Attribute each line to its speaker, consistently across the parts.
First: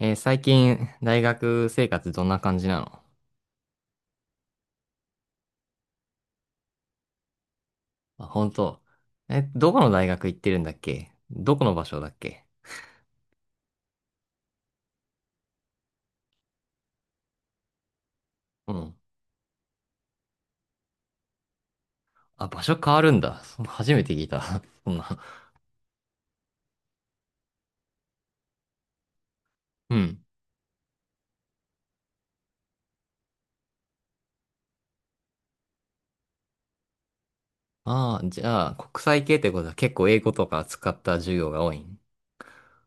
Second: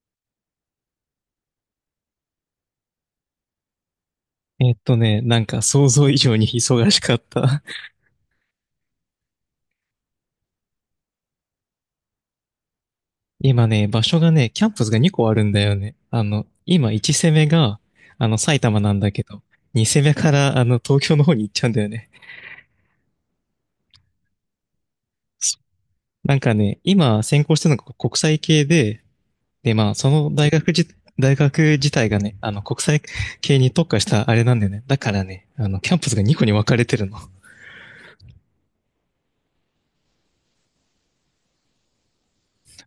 Speaker 1: 最近、大学生活どんな感じなの？
Speaker 2: なんか想像以上に忙しかった。
Speaker 1: あ、本当。え、どこの大学行ってるんだっけ？どこの場所だっけ？
Speaker 2: 今、場所が、キャンパスが2個あるんだよね。今1攻めが、埼
Speaker 1: う
Speaker 2: 玉な
Speaker 1: ん。
Speaker 2: んだけど、2攻めから、東京の方に行っちゃうんだよね。
Speaker 1: あ、場所変わるんだ。そ初めて聞いた。そんな。
Speaker 2: 今専攻してるのが国際系で、で、ま
Speaker 1: う
Speaker 2: あ、
Speaker 1: ん。
Speaker 2: 大学自体がね、国際系に特化したあれなんだよね。だからね、キャンパスが2個に分かれてるの。
Speaker 1: ああ、じゃあ、国際系ってことは結構英語とか使った授業が多いん？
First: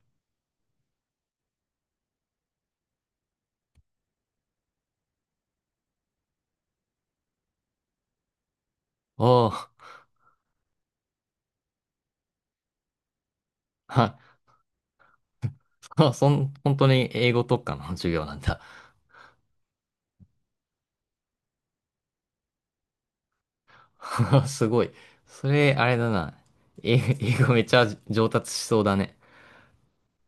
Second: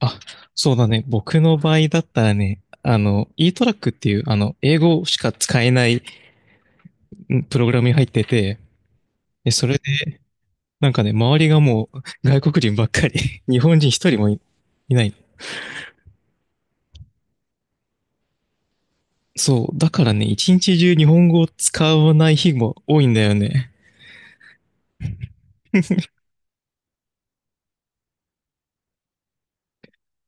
Speaker 2: あ、そうだね。僕の場合だったらね、e トラックっていう、英語しか使えないうんプログラムに入ってて、
Speaker 1: おお
Speaker 2: で、そ
Speaker 1: ー。
Speaker 2: れで、なんかね、周りがもう外国人ばっかり、日 本人一
Speaker 1: は、
Speaker 2: 人もいいない。
Speaker 1: そ、そん、本当に英語特化の 授業なんだ。
Speaker 2: そう。だからね、一日中日本語を使わない日も多いんだよね。
Speaker 1: すごい。それ、あれだな。英英語めっちゃ上達しそうだね。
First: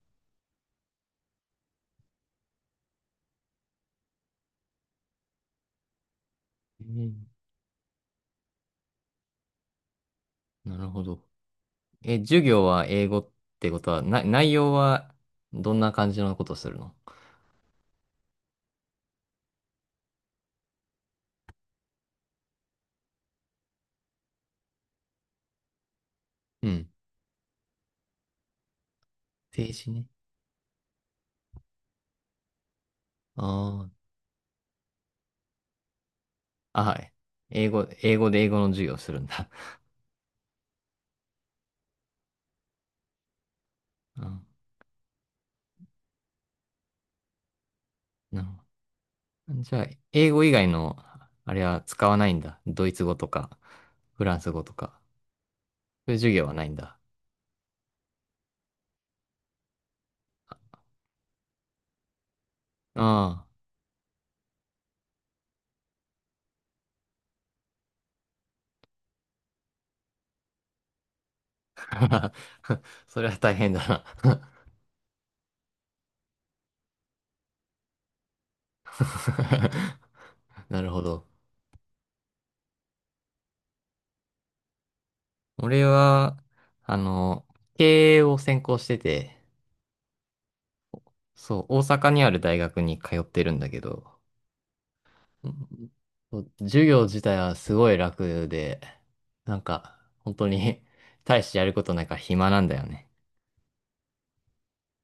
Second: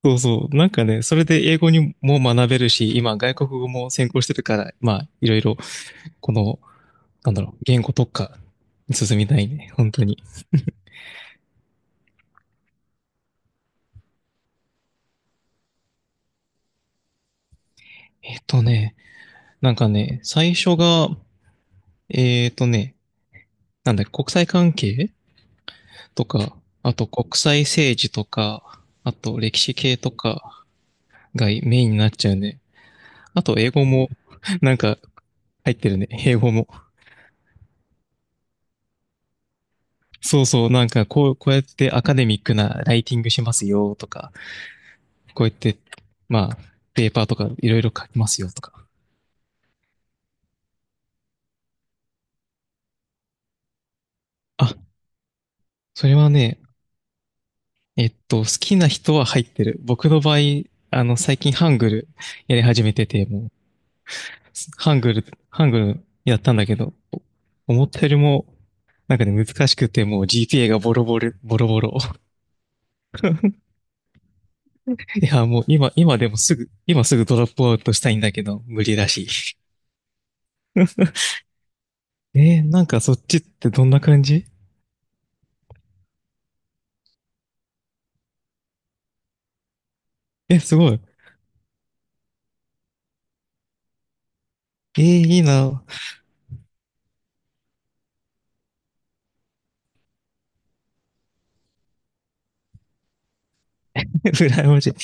Speaker 2: そうそう。なんかね、それで英語にも学べるし、今外国語も専攻してるから、まあ、いろいろ、この、
Speaker 1: うん。
Speaker 2: なんだろう、言語特化に進みたいね。本当に。
Speaker 1: なるほど。え、授業は英語ってことは、な、内容はどんな感じのことするの？
Speaker 2: えっとね、なんかね、最初が、えっとね、なんだっけ、国際関係とか、
Speaker 1: うん。
Speaker 2: あと国際政治とか、あと歴
Speaker 1: 政
Speaker 2: 史
Speaker 1: 治
Speaker 2: 系
Speaker 1: ね。
Speaker 2: とかがメインになっちゃうね。あと英語
Speaker 1: あ
Speaker 2: も、なんか入ってるね。英語も。
Speaker 1: あ、あ、はい。英語、英語で英語の授業をするんだ。
Speaker 2: そうそう、なんかこう、こうやってアカデミックなライティングしますよと か、
Speaker 1: あ、
Speaker 2: こうやって、まあ、ペーパーとかいろいろ書きます
Speaker 1: なる
Speaker 2: よとか。
Speaker 1: ほど。じゃあ、英語以外の、あれは使わないんだ。ドイツ語とか、フランス語
Speaker 2: あ、
Speaker 1: とか。
Speaker 2: そ
Speaker 1: そうい
Speaker 2: れ
Speaker 1: う
Speaker 2: は
Speaker 1: 授業は
Speaker 2: ね、
Speaker 1: ないんだ。
Speaker 2: 好きな人は入ってる。僕の場合、最近ハングルやり始めてて、
Speaker 1: あ
Speaker 2: もう、ハングルやったんだけど、思ったよりもなんかね、難しくてもう GPA がボロボロ。
Speaker 1: あ。それは大 変だな。
Speaker 2: いや、もう今、今でもすぐ、今すぐドロップアウトしたいんだけど、無理だし。
Speaker 1: なるほど。
Speaker 2: えー、なんかそっちってどんな感じ？
Speaker 1: 俺は、あの、経営を専攻してて、
Speaker 2: え、すごい。
Speaker 1: そう、大阪にある大学に通ってるんだけど、
Speaker 2: えー、いい
Speaker 1: う
Speaker 2: な。
Speaker 1: ん。そう、授業自体はすごい楽で、本当に 大してやることないから暇なんだよね。
Speaker 2: 羨ましい。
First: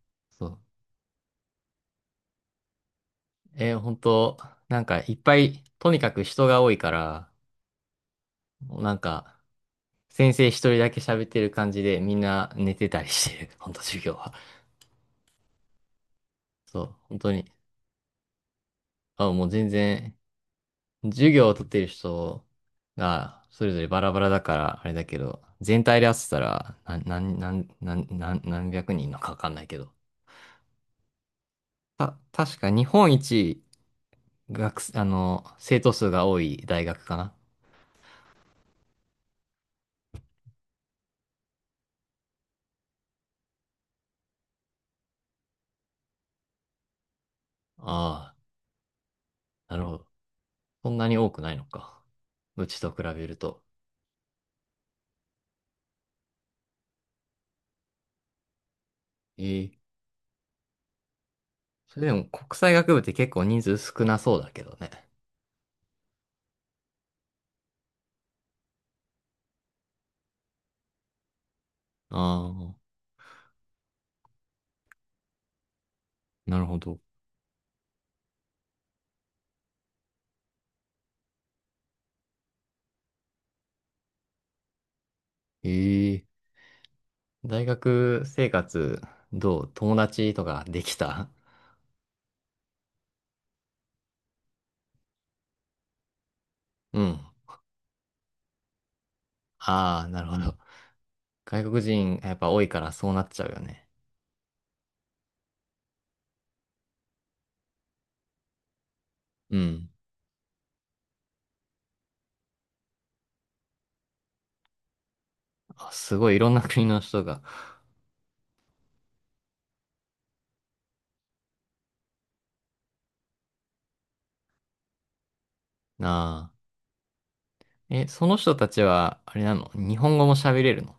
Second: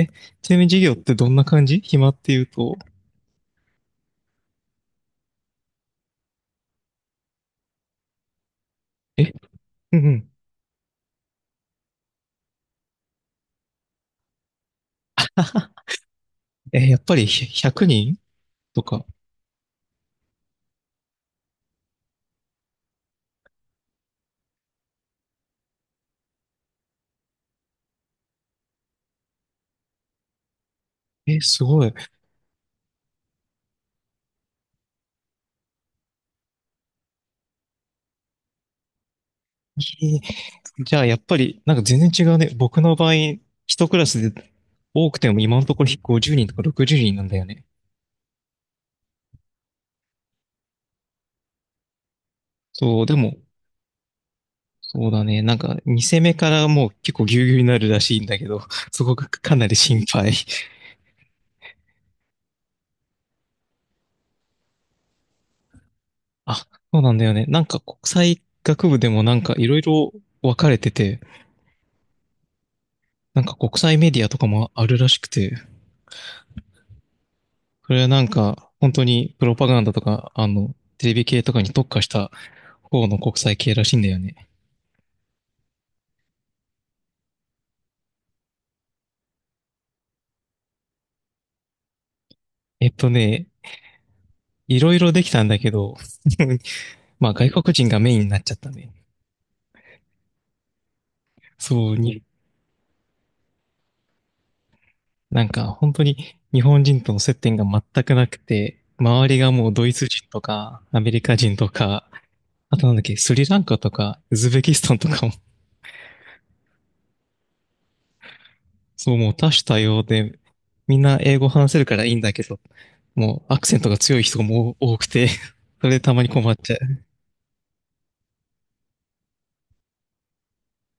Speaker 2: え、
Speaker 1: そ
Speaker 2: ちな
Speaker 1: う。
Speaker 2: みに授業ってどんな感じ、暇っていうと。
Speaker 1: 本当、なんかいっぱい、とにかく人が多いから、なん
Speaker 2: え、
Speaker 1: か、
Speaker 2: うんうん。
Speaker 1: 先生一人だけ喋ってる感じでみんな寝てたりしてる、本当授業は。
Speaker 2: え
Speaker 1: そ
Speaker 2: ー
Speaker 1: う、
Speaker 2: やっぱ
Speaker 1: 本
Speaker 2: り
Speaker 1: 当に。
Speaker 2: 100人とか。
Speaker 1: あ、もう全然授業を取っている人が、それぞれバラバラだから、あれだけど、全体で合っせたら、な、なん、なん、なん、なん何百人のかわかんないけど。
Speaker 2: え、すごい。え
Speaker 1: た、確か日本一学生、生徒数が多い大学かな。
Speaker 2: ー、じゃあやっぱり、なんか全然違うね。僕の場合、一クラスで多くても今のところ50人とか60人なんだよね。
Speaker 1: ああ、なるほど。そんなに多くないのか。うちと
Speaker 2: そ
Speaker 1: 比
Speaker 2: う、で
Speaker 1: べる
Speaker 2: も、
Speaker 1: と。
Speaker 2: そうだね。なんか、2戦目からもう結構ギュうギュうになるらしいんだけど、そこがか
Speaker 1: え
Speaker 2: なり
Speaker 1: え。
Speaker 2: 心配。
Speaker 1: それでも国際学部って結構人数少なそうだけどね。
Speaker 2: あ、そうなんだよね。なんか国際学部でもなんかいろいろ分かれてて、
Speaker 1: ああ、
Speaker 2: なんか国際メディアとかもあるらしくて、
Speaker 1: なるほど。
Speaker 2: それはなんか本当にプロパガンダとか、テレビ系とかに特化した方の国際系らしいんだよね。
Speaker 1: ええ。大学生活、どう？友達とかできた？
Speaker 2: えっとね、いろいろできたんだけど、
Speaker 1: うん。
Speaker 2: まあ外国人がメインになっちゃったね。
Speaker 1: ああ、なるほど。外国
Speaker 2: そう、
Speaker 1: 人
Speaker 2: に、
Speaker 1: やっぱ多いからそうなっちゃうよね。
Speaker 2: なんか本当に日本人との接点が全くなくて、周りが
Speaker 1: う
Speaker 2: もうド
Speaker 1: ん。
Speaker 2: イツ人とかアメリカ人とか、あとなんだっけ、スリランカとかウズベキスタンとかも、
Speaker 1: あ、すごいいろんな国の人が。
Speaker 2: そう、もう多種多様で、みんな英語話せるからいいんだけど、もうアクセントが強い人も多くて、それでたまに
Speaker 1: な
Speaker 2: 困
Speaker 1: あ。
Speaker 2: っちゃう。
Speaker 1: え、その人たちは、あれなの？日本語も喋れるの？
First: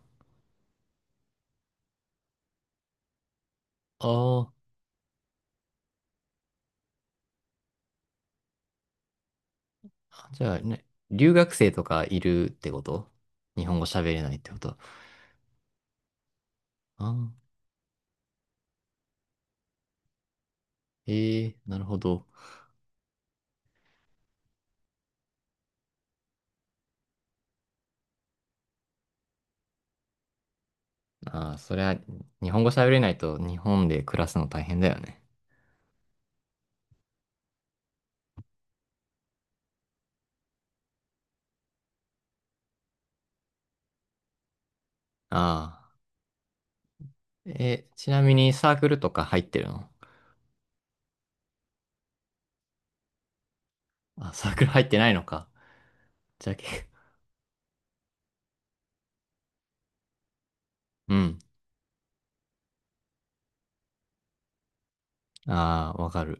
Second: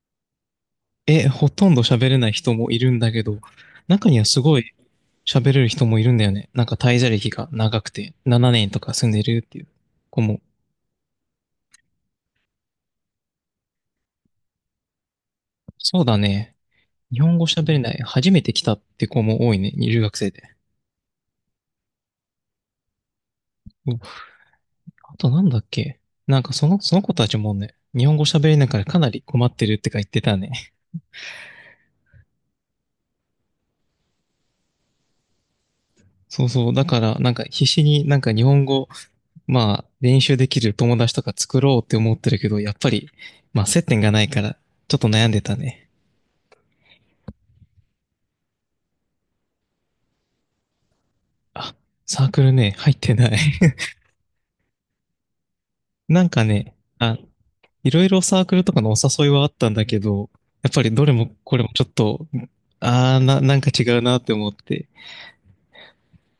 Speaker 2: え、ほとんど喋れない人もいるんだけど、中にはす
Speaker 1: あ
Speaker 2: ご
Speaker 1: あ
Speaker 2: い喋れる人もいるんだよね。なんか滞在歴が長くて、7年とか住んでるっていう子
Speaker 1: ー。
Speaker 2: も。
Speaker 1: じゃあね、留学生とかいるってこと？日本語喋れないってこと？あ
Speaker 2: そうだね。
Speaker 1: あ
Speaker 2: 日
Speaker 1: ー。
Speaker 2: 本語喋れない、初めて来たって子も多いね、留学生で。
Speaker 1: ええ、なるほど。
Speaker 2: あとなんだっけ、なんかその、その子たちもね、日本語喋れないからかなり困ってるってか言ってたね。
Speaker 1: ああ、そりゃ、日本語喋れないと日本で暮らすの大変だよね。
Speaker 2: そうそう。だから、なんか必死になんか日本語、まあ練習できる友達とか作ろうって思ってるけど、やっぱり、まあ接点がないから、ちょっと悩ん
Speaker 1: あ
Speaker 2: でたね。
Speaker 1: あ。え、ちなみにサークルとか入ってるの？
Speaker 2: あ、サークルね、入ってない。
Speaker 1: あ、サークル入ってないのか。
Speaker 2: なんか
Speaker 1: じゃあ、
Speaker 2: ね、
Speaker 1: け
Speaker 2: あ、いろいろサークルとかのお誘いはあったんだけど、やっぱりど れ
Speaker 1: う
Speaker 2: も
Speaker 1: ん。
Speaker 2: これもちょっと、ああ、なんか違うなって思って、
Speaker 1: ああ、わかる。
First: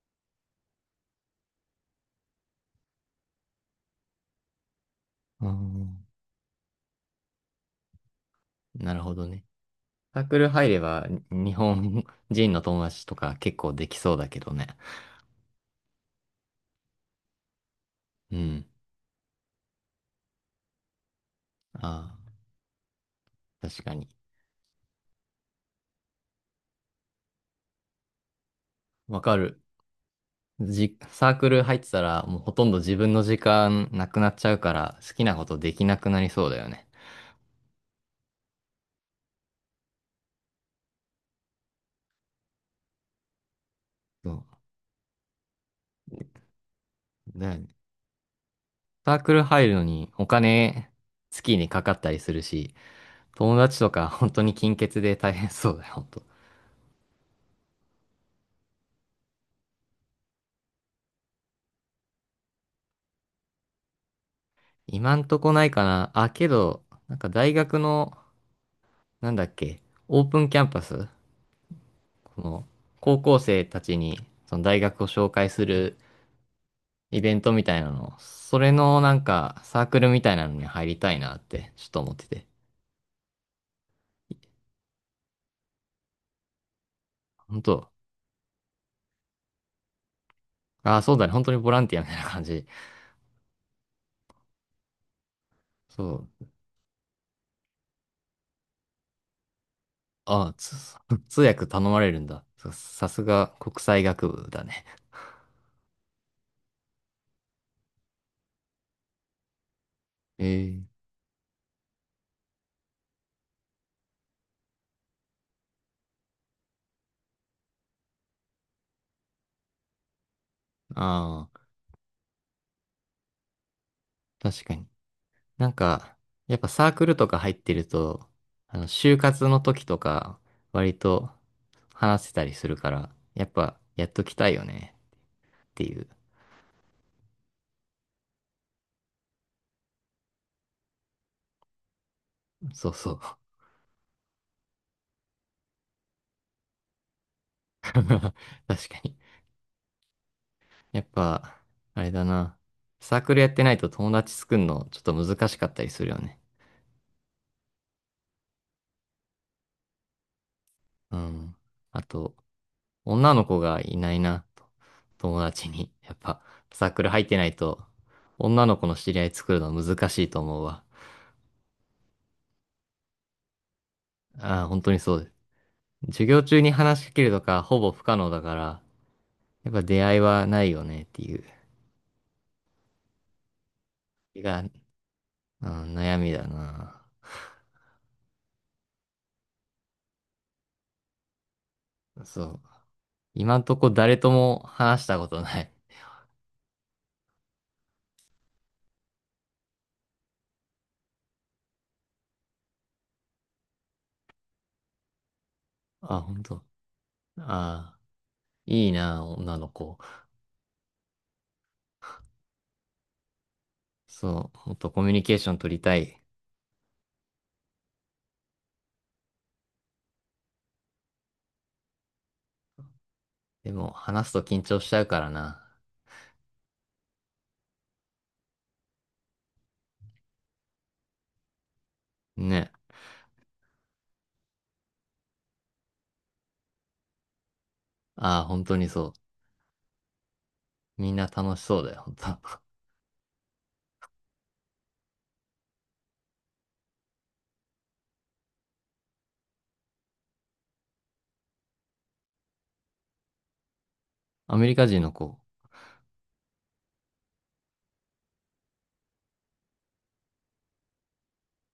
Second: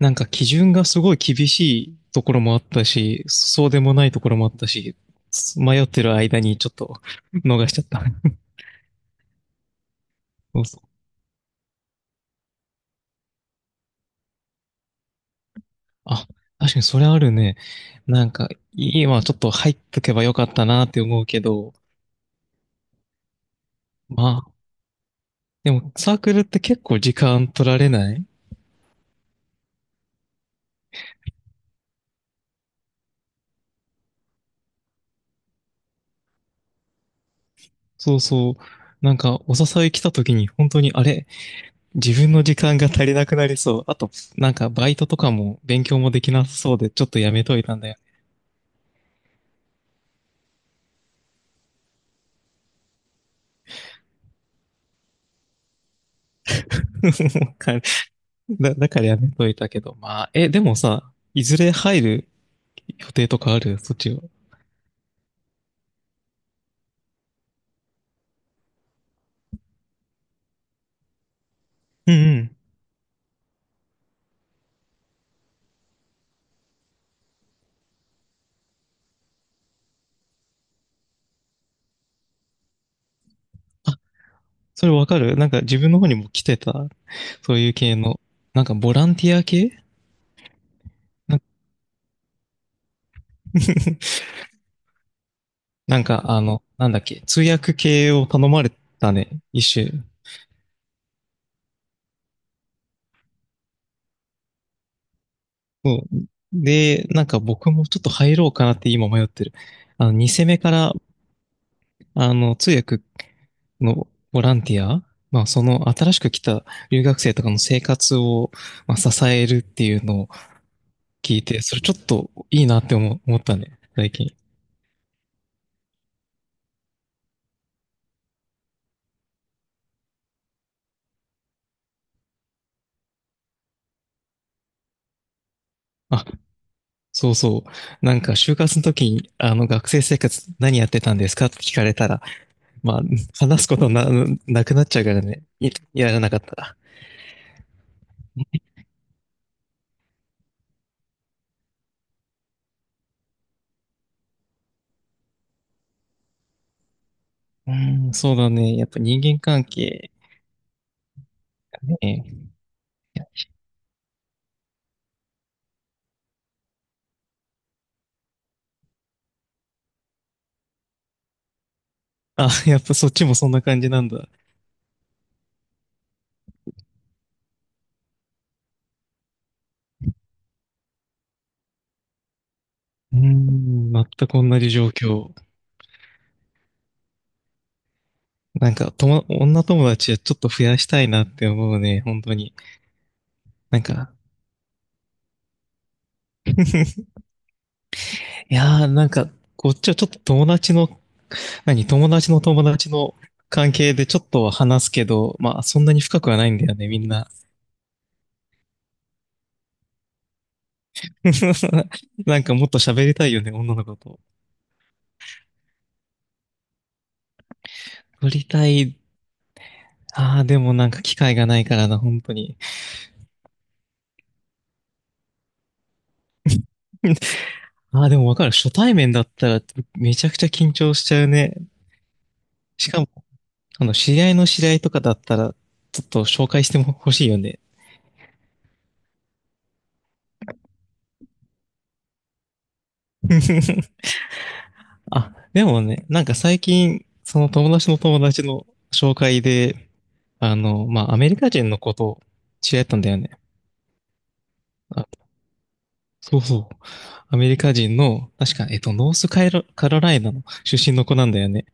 Speaker 2: なんか基準がすごい厳しいところもあったし、そうでもないところもあったし、
Speaker 1: う
Speaker 2: 迷って
Speaker 1: ん。
Speaker 2: る間にちょっと逃しちゃった。
Speaker 1: なるほどね。サークル
Speaker 2: そう
Speaker 1: 入れ
Speaker 2: そう。
Speaker 1: ば、に日本人の友達とか結構できそうだけどね。
Speaker 2: あ、確かにそれあるね。なん
Speaker 1: う
Speaker 2: か、
Speaker 1: ん。
Speaker 2: 今ちょっと入っとけばよかったなって思うけど、
Speaker 1: ああ、確かに。
Speaker 2: まあ、でもサークルって結構時間取られない？
Speaker 1: わかる。じ、サークル入ってたら、もうほとんど自分の時間なくなっちゃうから、好きなことできなくなりそうだよね。
Speaker 2: そうそう。なんか、お誘い来た時に本当に、あれ、自分の時間が足りなくなりそう。あと、なん
Speaker 1: そ
Speaker 2: かバイトとかも勉強もできなさそうで、ちょっとや
Speaker 1: う。
Speaker 2: め
Speaker 1: だ
Speaker 2: と
Speaker 1: よ
Speaker 2: い
Speaker 1: ね。
Speaker 2: たんだよ。
Speaker 1: サークル入るのにお金、月にかかったりするし、友達とか本当に金欠で大変そうだよ、本当。
Speaker 2: かだからやめといたけど。まあ、え、でもさ、いずれ入る予定とかある？そっちは。
Speaker 1: 今んとこないかな。あ、けど、大学のなんだっけ、オープンキャンパス、
Speaker 2: うんう
Speaker 1: こ
Speaker 2: ん。
Speaker 1: の、高校生たちに、その大学を紹介するイベントみたいなの、それのサークルみたいなのに入りたいなって、ちょっと思ってて。
Speaker 2: あ、それわかる、なんか自分の方にも来てた、そう
Speaker 1: 本
Speaker 2: いう
Speaker 1: 当？
Speaker 2: 系の。なんかボランティア系
Speaker 1: ああ、そうだね。
Speaker 2: な。
Speaker 1: 本当にボランティアみたいな感じ。
Speaker 2: なんか
Speaker 1: そ
Speaker 2: あ
Speaker 1: う。
Speaker 2: の、なんだっけ、通訳系を頼まれたね、一種。
Speaker 1: ああ、つ 通訳頼まれるんだ。ささすが国際学部だね。
Speaker 2: そうで、なんか僕もちょっと入ろうかなって今迷ってる。2戦目か
Speaker 1: え
Speaker 2: ら
Speaker 1: え。
Speaker 2: あの、通訳のボランティア、まあ、その新しく来た留学生とかの生活を、まあ、支えるっていうのを聞い
Speaker 1: あ
Speaker 2: て、
Speaker 1: あ、
Speaker 2: それちょっといいなって思ったね、最近。
Speaker 1: 確かに。なんか、やっぱサークルとか入ってると、就活の時とか、割と話せたりするから、やっぱ、やっときたいよね、っていう。
Speaker 2: あ、そうそう。なんか、就活の時に、学生生活何やってたんですかって聞かれたら、
Speaker 1: そう
Speaker 2: まあ、
Speaker 1: そう。
Speaker 2: 話すことな、なくなっちゃうからね、いやらなかったら。
Speaker 1: 確かに。やっぱ、あれだな。サークルやってないと友達作るの、ちょっと難しかったりするよね。
Speaker 2: うん、そうだね。やっぱ人間関係
Speaker 1: うん。あと、
Speaker 2: ね。
Speaker 1: 女の子がいないな、と友達に。やっぱ、サークル入ってないと、女の子の知り合い作るの難しいと思うわ。
Speaker 2: あ、やっぱそっちもそんな感じなんだ。
Speaker 1: ああ、本当にそうです。授業中に話しかけるとかほぼ不可能だから、やっぱ出会いはないよねっていう、
Speaker 2: うん、全く同
Speaker 1: が、
Speaker 2: じ状況。
Speaker 1: うん、悩みだな。
Speaker 2: なんか、女友達はちょっと増やしたいなって思うね、本当
Speaker 1: そ
Speaker 2: に。
Speaker 1: う。今んと
Speaker 2: なん
Speaker 1: こ
Speaker 2: か、
Speaker 1: 誰とも話したことない。
Speaker 2: いやー、なんか、こっちはちょっと、友達の友達の関係でちょっとは話すけど、まあ、そんなに深
Speaker 1: あ、
Speaker 2: くは
Speaker 1: 本
Speaker 2: ない
Speaker 1: 当。
Speaker 2: んだよね、みんな。
Speaker 1: ああ、いいな、女の子。
Speaker 2: なんかもっと喋りたいよね、女の子と。
Speaker 1: そう、もっとコミュニケーション取りたい。
Speaker 2: 喋りたい。ああ、でもなんか機会がないからな、本当に。
Speaker 1: でも、話すと緊張しちゃうからな。
Speaker 2: ああ、でもわかる。初対面だったらめちゃくちゃ緊張しちゃうね。
Speaker 1: ね。
Speaker 2: しかも、知り合いの知り合いとかだったら、ちょっと紹介しても欲しいよね。
Speaker 1: ああ、本当にそう。みんな楽しそうだよ、本当。
Speaker 2: あ、でもね、なんか最近、その友達の友達の紹介で、あの、まあ、アメリカ人の子と知り合ったんだよね。
Speaker 1: アメリカ人の
Speaker 2: あ、
Speaker 1: 子。
Speaker 2: そうそう。アメリカ人の、確か、ノースカロライナの出身の子なんだよね。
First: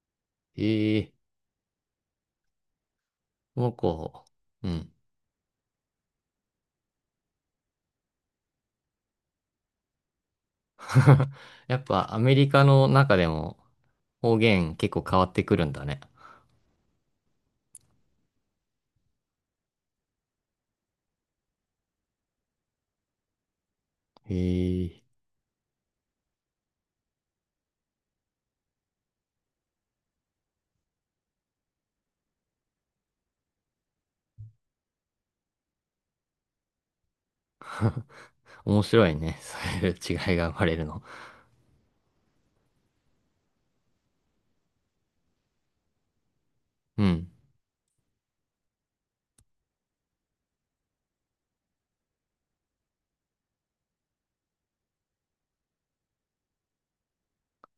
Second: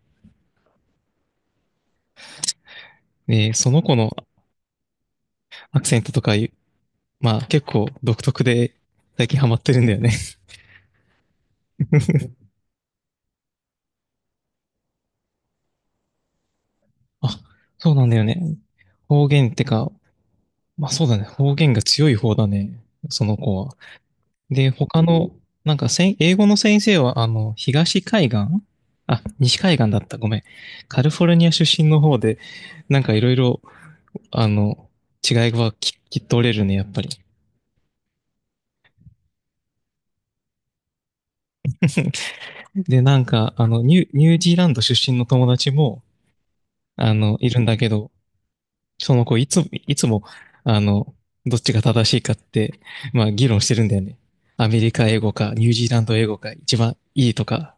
Speaker 1: ええ。
Speaker 2: ね、
Speaker 1: こ
Speaker 2: そ
Speaker 1: の
Speaker 2: の子の
Speaker 1: 子。うん。
Speaker 2: アクセントとかいう、まあ、結構独特で、最近ハマってるんだよね。
Speaker 1: やっぱアメリカの中でも方言結構変わってくるんだね。
Speaker 2: あ、そうなんだよね。方言ってか、まあそうだね。方言が強い方だね、その子は。で、
Speaker 1: へ
Speaker 2: 他
Speaker 1: え、
Speaker 2: の、なんかせん、英語の先生は、東海岸あ、西海岸だった、ごめん。カリフォルニア出身の方で、なんかいろいろ、あの、違いはっと取れるね、やっぱり。
Speaker 1: 面白いね。そういう違いが生まれるの。
Speaker 2: で、なんか、あの、ニュージーランド出身の友達も、
Speaker 1: うん。
Speaker 2: いるんだけど、その子、いつも、あの、どっちが正しいかって、まあ、議論してるんだよね。アメリカ英語か、ニュージーランド英語か、一番いいとか。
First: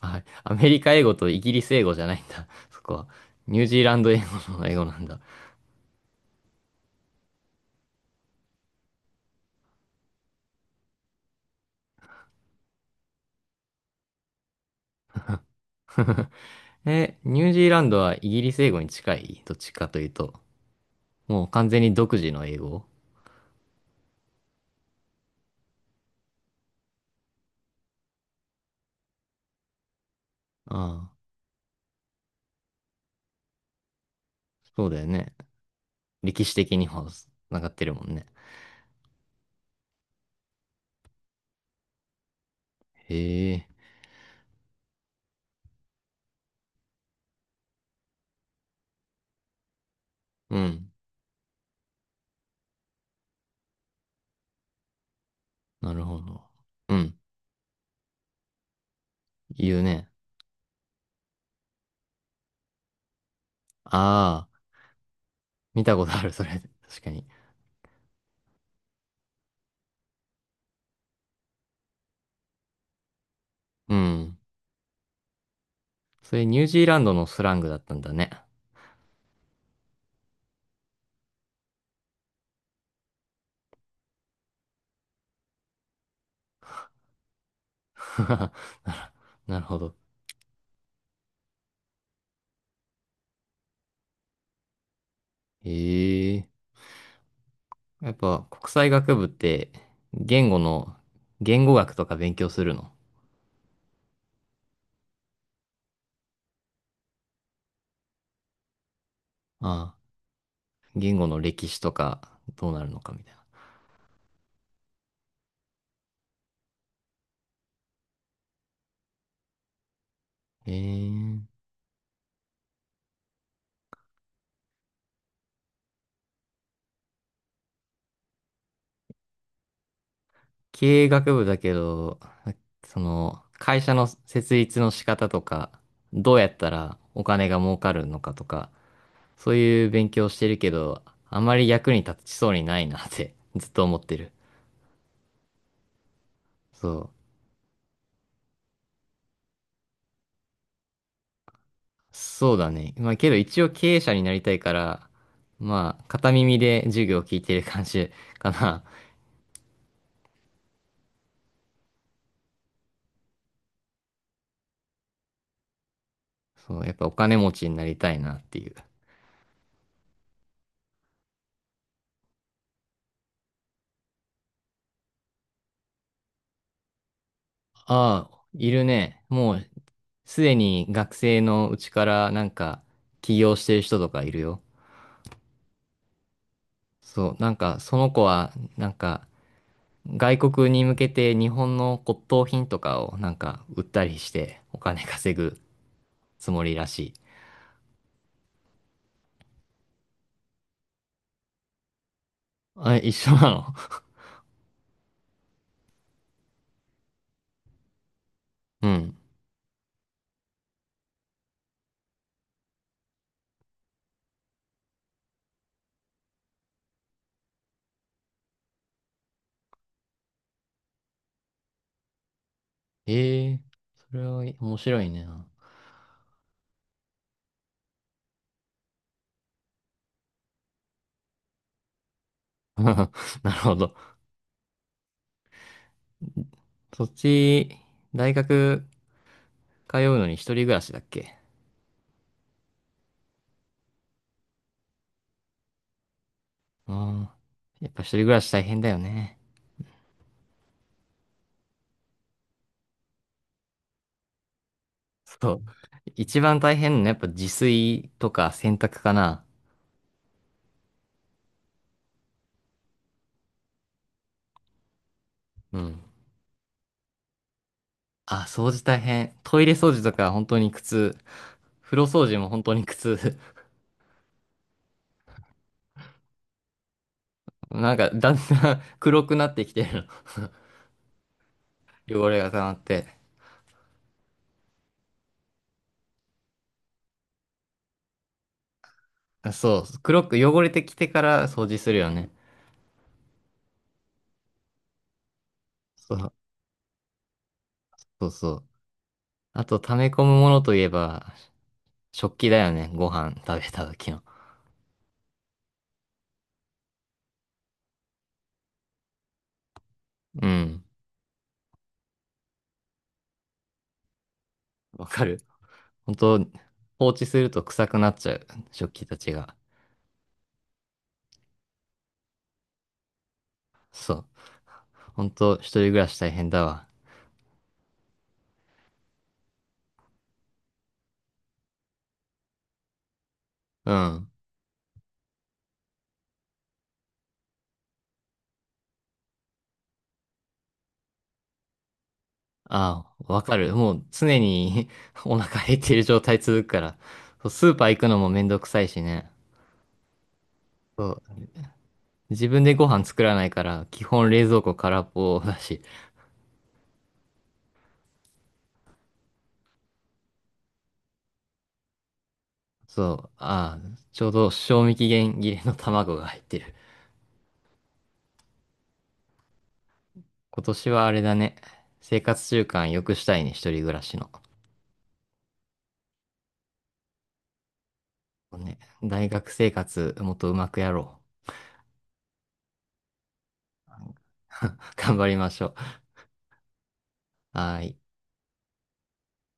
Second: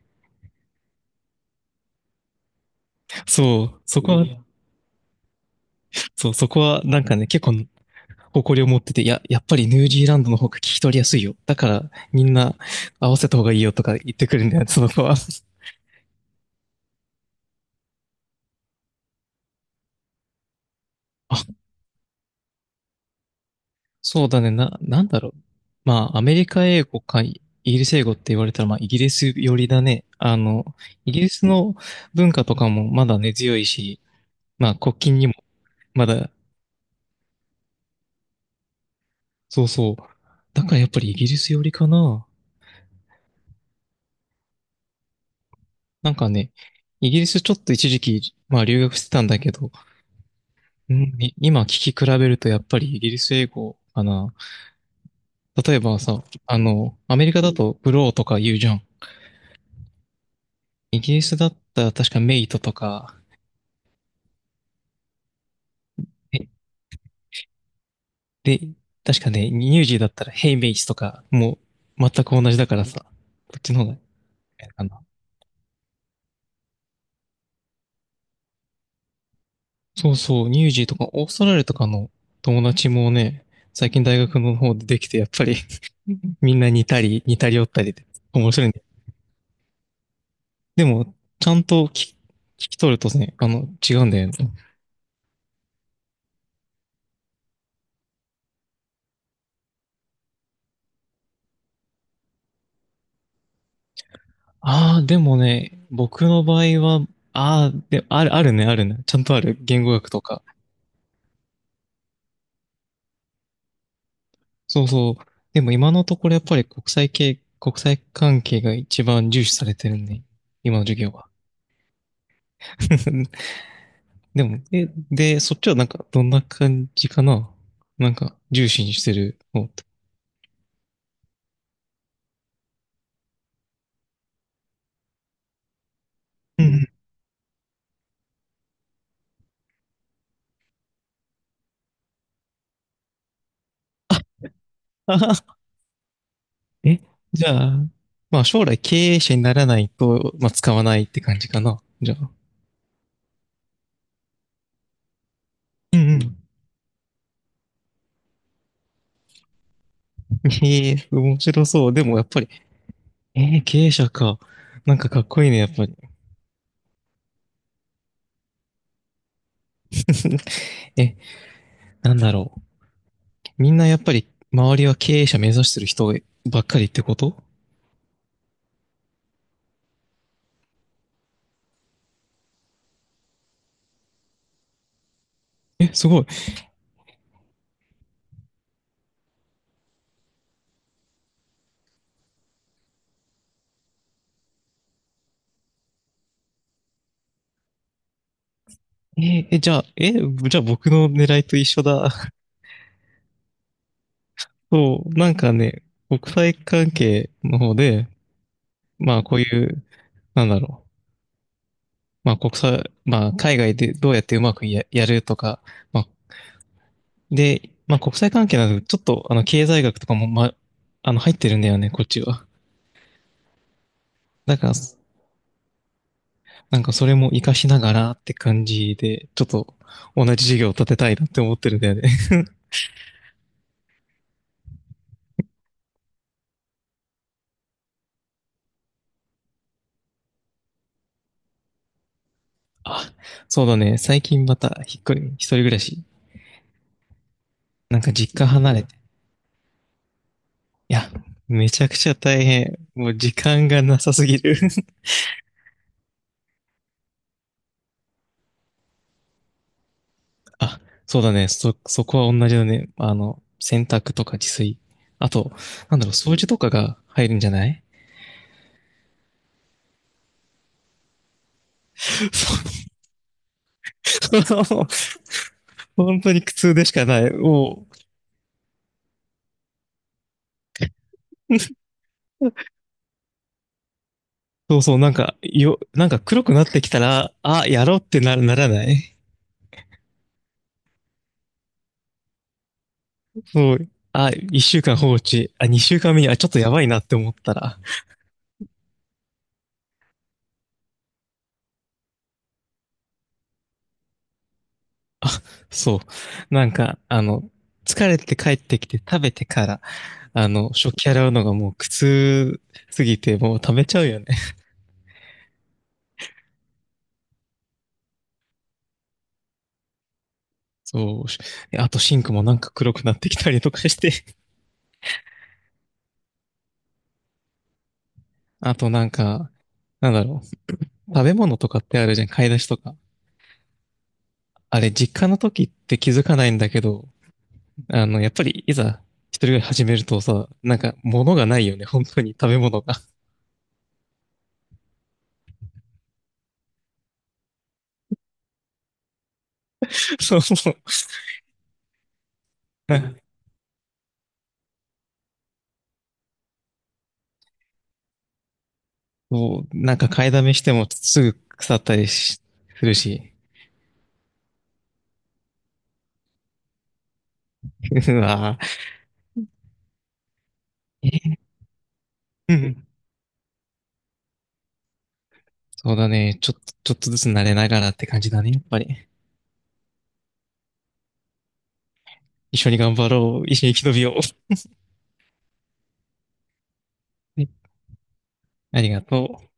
Speaker 1: あ、アメリカ英語とイギリス英語じゃないんだ。そこは。ニュ
Speaker 2: そ
Speaker 1: ージ
Speaker 2: う、
Speaker 1: ーラン
Speaker 2: そ
Speaker 1: ド
Speaker 2: こ
Speaker 1: 英語
Speaker 2: は、
Speaker 1: の英語なんだ。
Speaker 2: そう、そこは、なんかね、結構、誇りを持ってて、いや、やっぱりニュージーランドの方が聞き取りやすいよ。だから、みんな合わせた方がいいよとか言ってくるんだよ、その子は。
Speaker 1: え、ニュージーランドはイギリス英語に近いどっちかというと。
Speaker 2: あ、
Speaker 1: もう完全に独自の英語。
Speaker 2: そうだね、なんだろう。まあ、アメリカ英語かイギリス英語って言われたら、まあ、イギリス寄りだね。
Speaker 1: ああ、
Speaker 2: イギリスの文化とかもまだ根強いし、まあ、
Speaker 1: そう
Speaker 2: 国
Speaker 1: だよ
Speaker 2: 境に
Speaker 1: ね。
Speaker 2: もまだ、
Speaker 1: 歴史的にも繋がってるもんね。
Speaker 2: そうそう。だからやっぱりイギリス寄りかな。
Speaker 1: へえ、
Speaker 2: なんかね、イギリスちょっと一時期、まあ留学してたんだけど、
Speaker 1: うん。
Speaker 2: うんい今聞き比べるとやっぱりイギリス英語かな。例え
Speaker 1: な
Speaker 2: ば
Speaker 1: るほ
Speaker 2: さ、
Speaker 1: ど。うん。
Speaker 2: アメリカだとブローとか言うじゃん。
Speaker 1: 言うね。
Speaker 2: イギリスだったら確かメイトとか、
Speaker 1: ああ。見たことある、そ
Speaker 2: え
Speaker 1: れ。確かに。
Speaker 2: で、確かね、ニュージーだったらヘイメイツとか、もう全く同じだからさ、こっちの方が
Speaker 1: う
Speaker 2: い
Speaker 1: ん。
Speaker 2: いかな。
Speaker 1: それニュージーランドのスラングだったんだね。
Speaker 2: そうそう、ニュージーとかオーストラリアとかの友達もね、最近大学の方でできて、やっぱり みんな似たり寄ったりで
Speaker 1: な
Speaker 2: 面
Speaker 1: る
Speaker 2: 白いね。
Speaker 1: なるほど。
Speaker 2: でも、ちゃんと聞き取るとね、違うんだよね。
Speaker 1: ええ。やっぱ国際学部って言語の、言語学とか勉強するの？
Speaker 2: ああ、でもね、僕の場合は、ああ、で、あるね、あるね。ちゃんとある。言語
Speaker 1: ああ、
Speaker 2: 学とか。
Speaker 1: 言語の歴史とかどうなるのかみたいな。
Speaker 2: そうそう。でも今のところやっぱり国際関係が一番重視されてるね。
Speaker 1: え
Speaker 2: 今の授業は。
Speaker 1: え。
Speaker 2: でも、で、そっちはなんか、どんな感じかななんか、重視にしてるのって。
Speaker 1: 経営学部だけど、その、会社の設立の仕方とか、どうやっ
Speaker 2: う
Speaker 1: た
Speaker 2: ん
Speaker 1: らお金が儲かるのかとか、そういう勉強してるけど、あまり役に立ちそうにないなって ずっと思ってる。
Speaker 2: あはは
Speaker 1: そ
Speaker 2: え、
Speaker 1: う。
Speaker 2: じゃあ、まあ将来経営者にならないと、まあ使わないって感じかな。じゃあ。
Speaker 1: そうだね。まあけど一応経営者になりたいから、ま
Speaker 2: うん
Speaker 1: あ
Speaker 2: う
Speaker 1: 片
Speaker 2: ん。
Speaker 1: 耳で授業を聞いてる感じ かな。
Speaker 2: ええ、面白そう。でもやっぱりえー、経営者か。なんかかっこいいね、やっぱり。
Speaker 1: そう、やっぱお金持ちになりたいなっていう。
Speaker 2: え、なんだろう。みんなやっぱり周りは経営者目指してる人ばっかりってこと
Speaker 1: ああ、いるね。もうすでに学生のうちから起業してる人とかいるよ。
Speaker 2: え、すごい。
Speaker 1: そう、その子は外国に向けて日本の骨董品とかを売ったりしてお金稼ぐつもりらしい。
Speaker 2: えーえ、じゃあ、え、じゃあ僕の狙いと一緒だ。
Speaker 1: あ、一緒なの？
Speaker 2: そう、なんかね、国際関係の方で、
Speaker 1: うん。
Speaker 2: まあこういう、なんだろう。まあ国際、まあ海外でどうやってうまくやるとか、まあ、で、まあ国際関係なので、ちょっとあの経済学とかも、まあ、あの入ってるんだよね、こっちは。
Speaker 1: ええ、それは
Speaker 2: だから、
Speaker 1: 面白いね。
Speaker 2: なんかそれも活かしながらって感じで、ちょっと同じ授業を立てたいなって思ってるんだよね。
Speaker 1: なるほど。そっち、大学通うのに一人暮らしだっけ？
Speaker 2: あ、そうだね。最近また引っ越り、一人暮らし。
Speaker 1: あん。やっ
Speaker 2: なん
Speaker 1: ぱ一
Speaker 2: か
Speaker 1: 人暮
Speaker 2: 実
Speaker 1: ら
Speaker 2: 家
Speaker 1: し大
Speaker 2: 離
Speaker 1: 変
Speaker 2: れ
Speaker 1: だ
Speaker 2: て。
Speaker 1: よ
Speaker 2: い
Speaker 1: ね。
Speaker 2: や、めちゃくちゃ大変。もう時間がなさすぎる。
Speaker 1: そう。一番大変なのやっぱ自炊とか洗濯かな。
Speaker 2: あ、そうだね。そこは同じだね。あの、洗濯とか自炊。あと、
Speaker 1: う
Speaker 2: な
Speaker 1: ん。
Speaker 2: んだろう、掃除とかが入るんじゃない
Speaker 1: あ、掃除大変。トイレ掃除とか本当に苦痛。風呂掃除も本
Speaker 2: そ
Speaker 1: 当に苦痛。
Speaker 2: う 本当に苦痛でしかない。も
Speaker 1: だんだん 黒くなってきてる
Speaker 2: う、
Speaker 1: の。汚れが溜まって。
Speaker 2: そうそう、なんか、なんか黒くなってきたら、あ、やろうってならない
Speaker 1: あそう。黒く汚れてきてから掃除するよね。
Speaker 2: そう。あ、一週間放置。あ、二週
Speaker 1: そ
Speaker 2: 間目に、
Speaker 1: う、
Speaker 2: あ、ちょっとやばいなって思ったら、
Speaker 1: そうそう。あと溜め込むものといえば、食器だよね。ご飯食べた時の。
Speaker 2: そう。なんか、疲れて帰ってきて食べてから、
Speaker 1: うん。
Speaker 2: 食器洗うのがもう苦痛すぎて、もう食べちゃうよね。
Speaker 1: わかる。本当放置すると臭くなっちゃう。食器たちが。
Speaker 2: そうし。あとシンクもなんか黒くなってきたりとかし
Speaker 1: そ
Speaker 2: て、
Speaker 1: う。ほんと、一人暮らし大変だわ。
Speaker 2: あとなんか、なんだろう。食べ物とかってあるじゃん、買い出しとか。
Speaker 1: うん。
Speaker 2: あれ、実家の時って気づかないんだけど、やっぱりいざ一人暮らし始めるとさ、なんか物がないよね、本当に食べ物が。
Speaker 1: ああ、わかる。もう常に お腹減っている状態続くから。そうスーパー行くのもめんどくさいしね。
Speaker 2: そうそう。そ
Speaker 1: そう。自分でご
Speaker 2: う
Speaker 1: 飯作らないから、基本冷蔵庫空っぽだし。
Speaker 2: なんか買いだめしてもすぐ腐ったりしする
Speaker 1: そう。
Speaker 2: し。
Speaker 1: ああ、ちょうど賞味期限切れの卵が入ってる。
Speaker 2: うわ
Speaker 1: 今年はあれだ
Speaker 2: ぁ
Speaker 1: ね。生活習慣良くしたいね、一人暮らしの。
Speaker 2: そうだね。ちょっとずつ慣れながらって感じだね、やっ
Speaker 1: ね、
Speaker 2: ぱり。
Speaker 1: 大学生活もっとうまくやろ
Speaker 2: 一緒に頑張ろう。一緒に生き延びよう。
Speaker 1: う。頑張りましょう。はーい。
Speaker 2: ありがとう。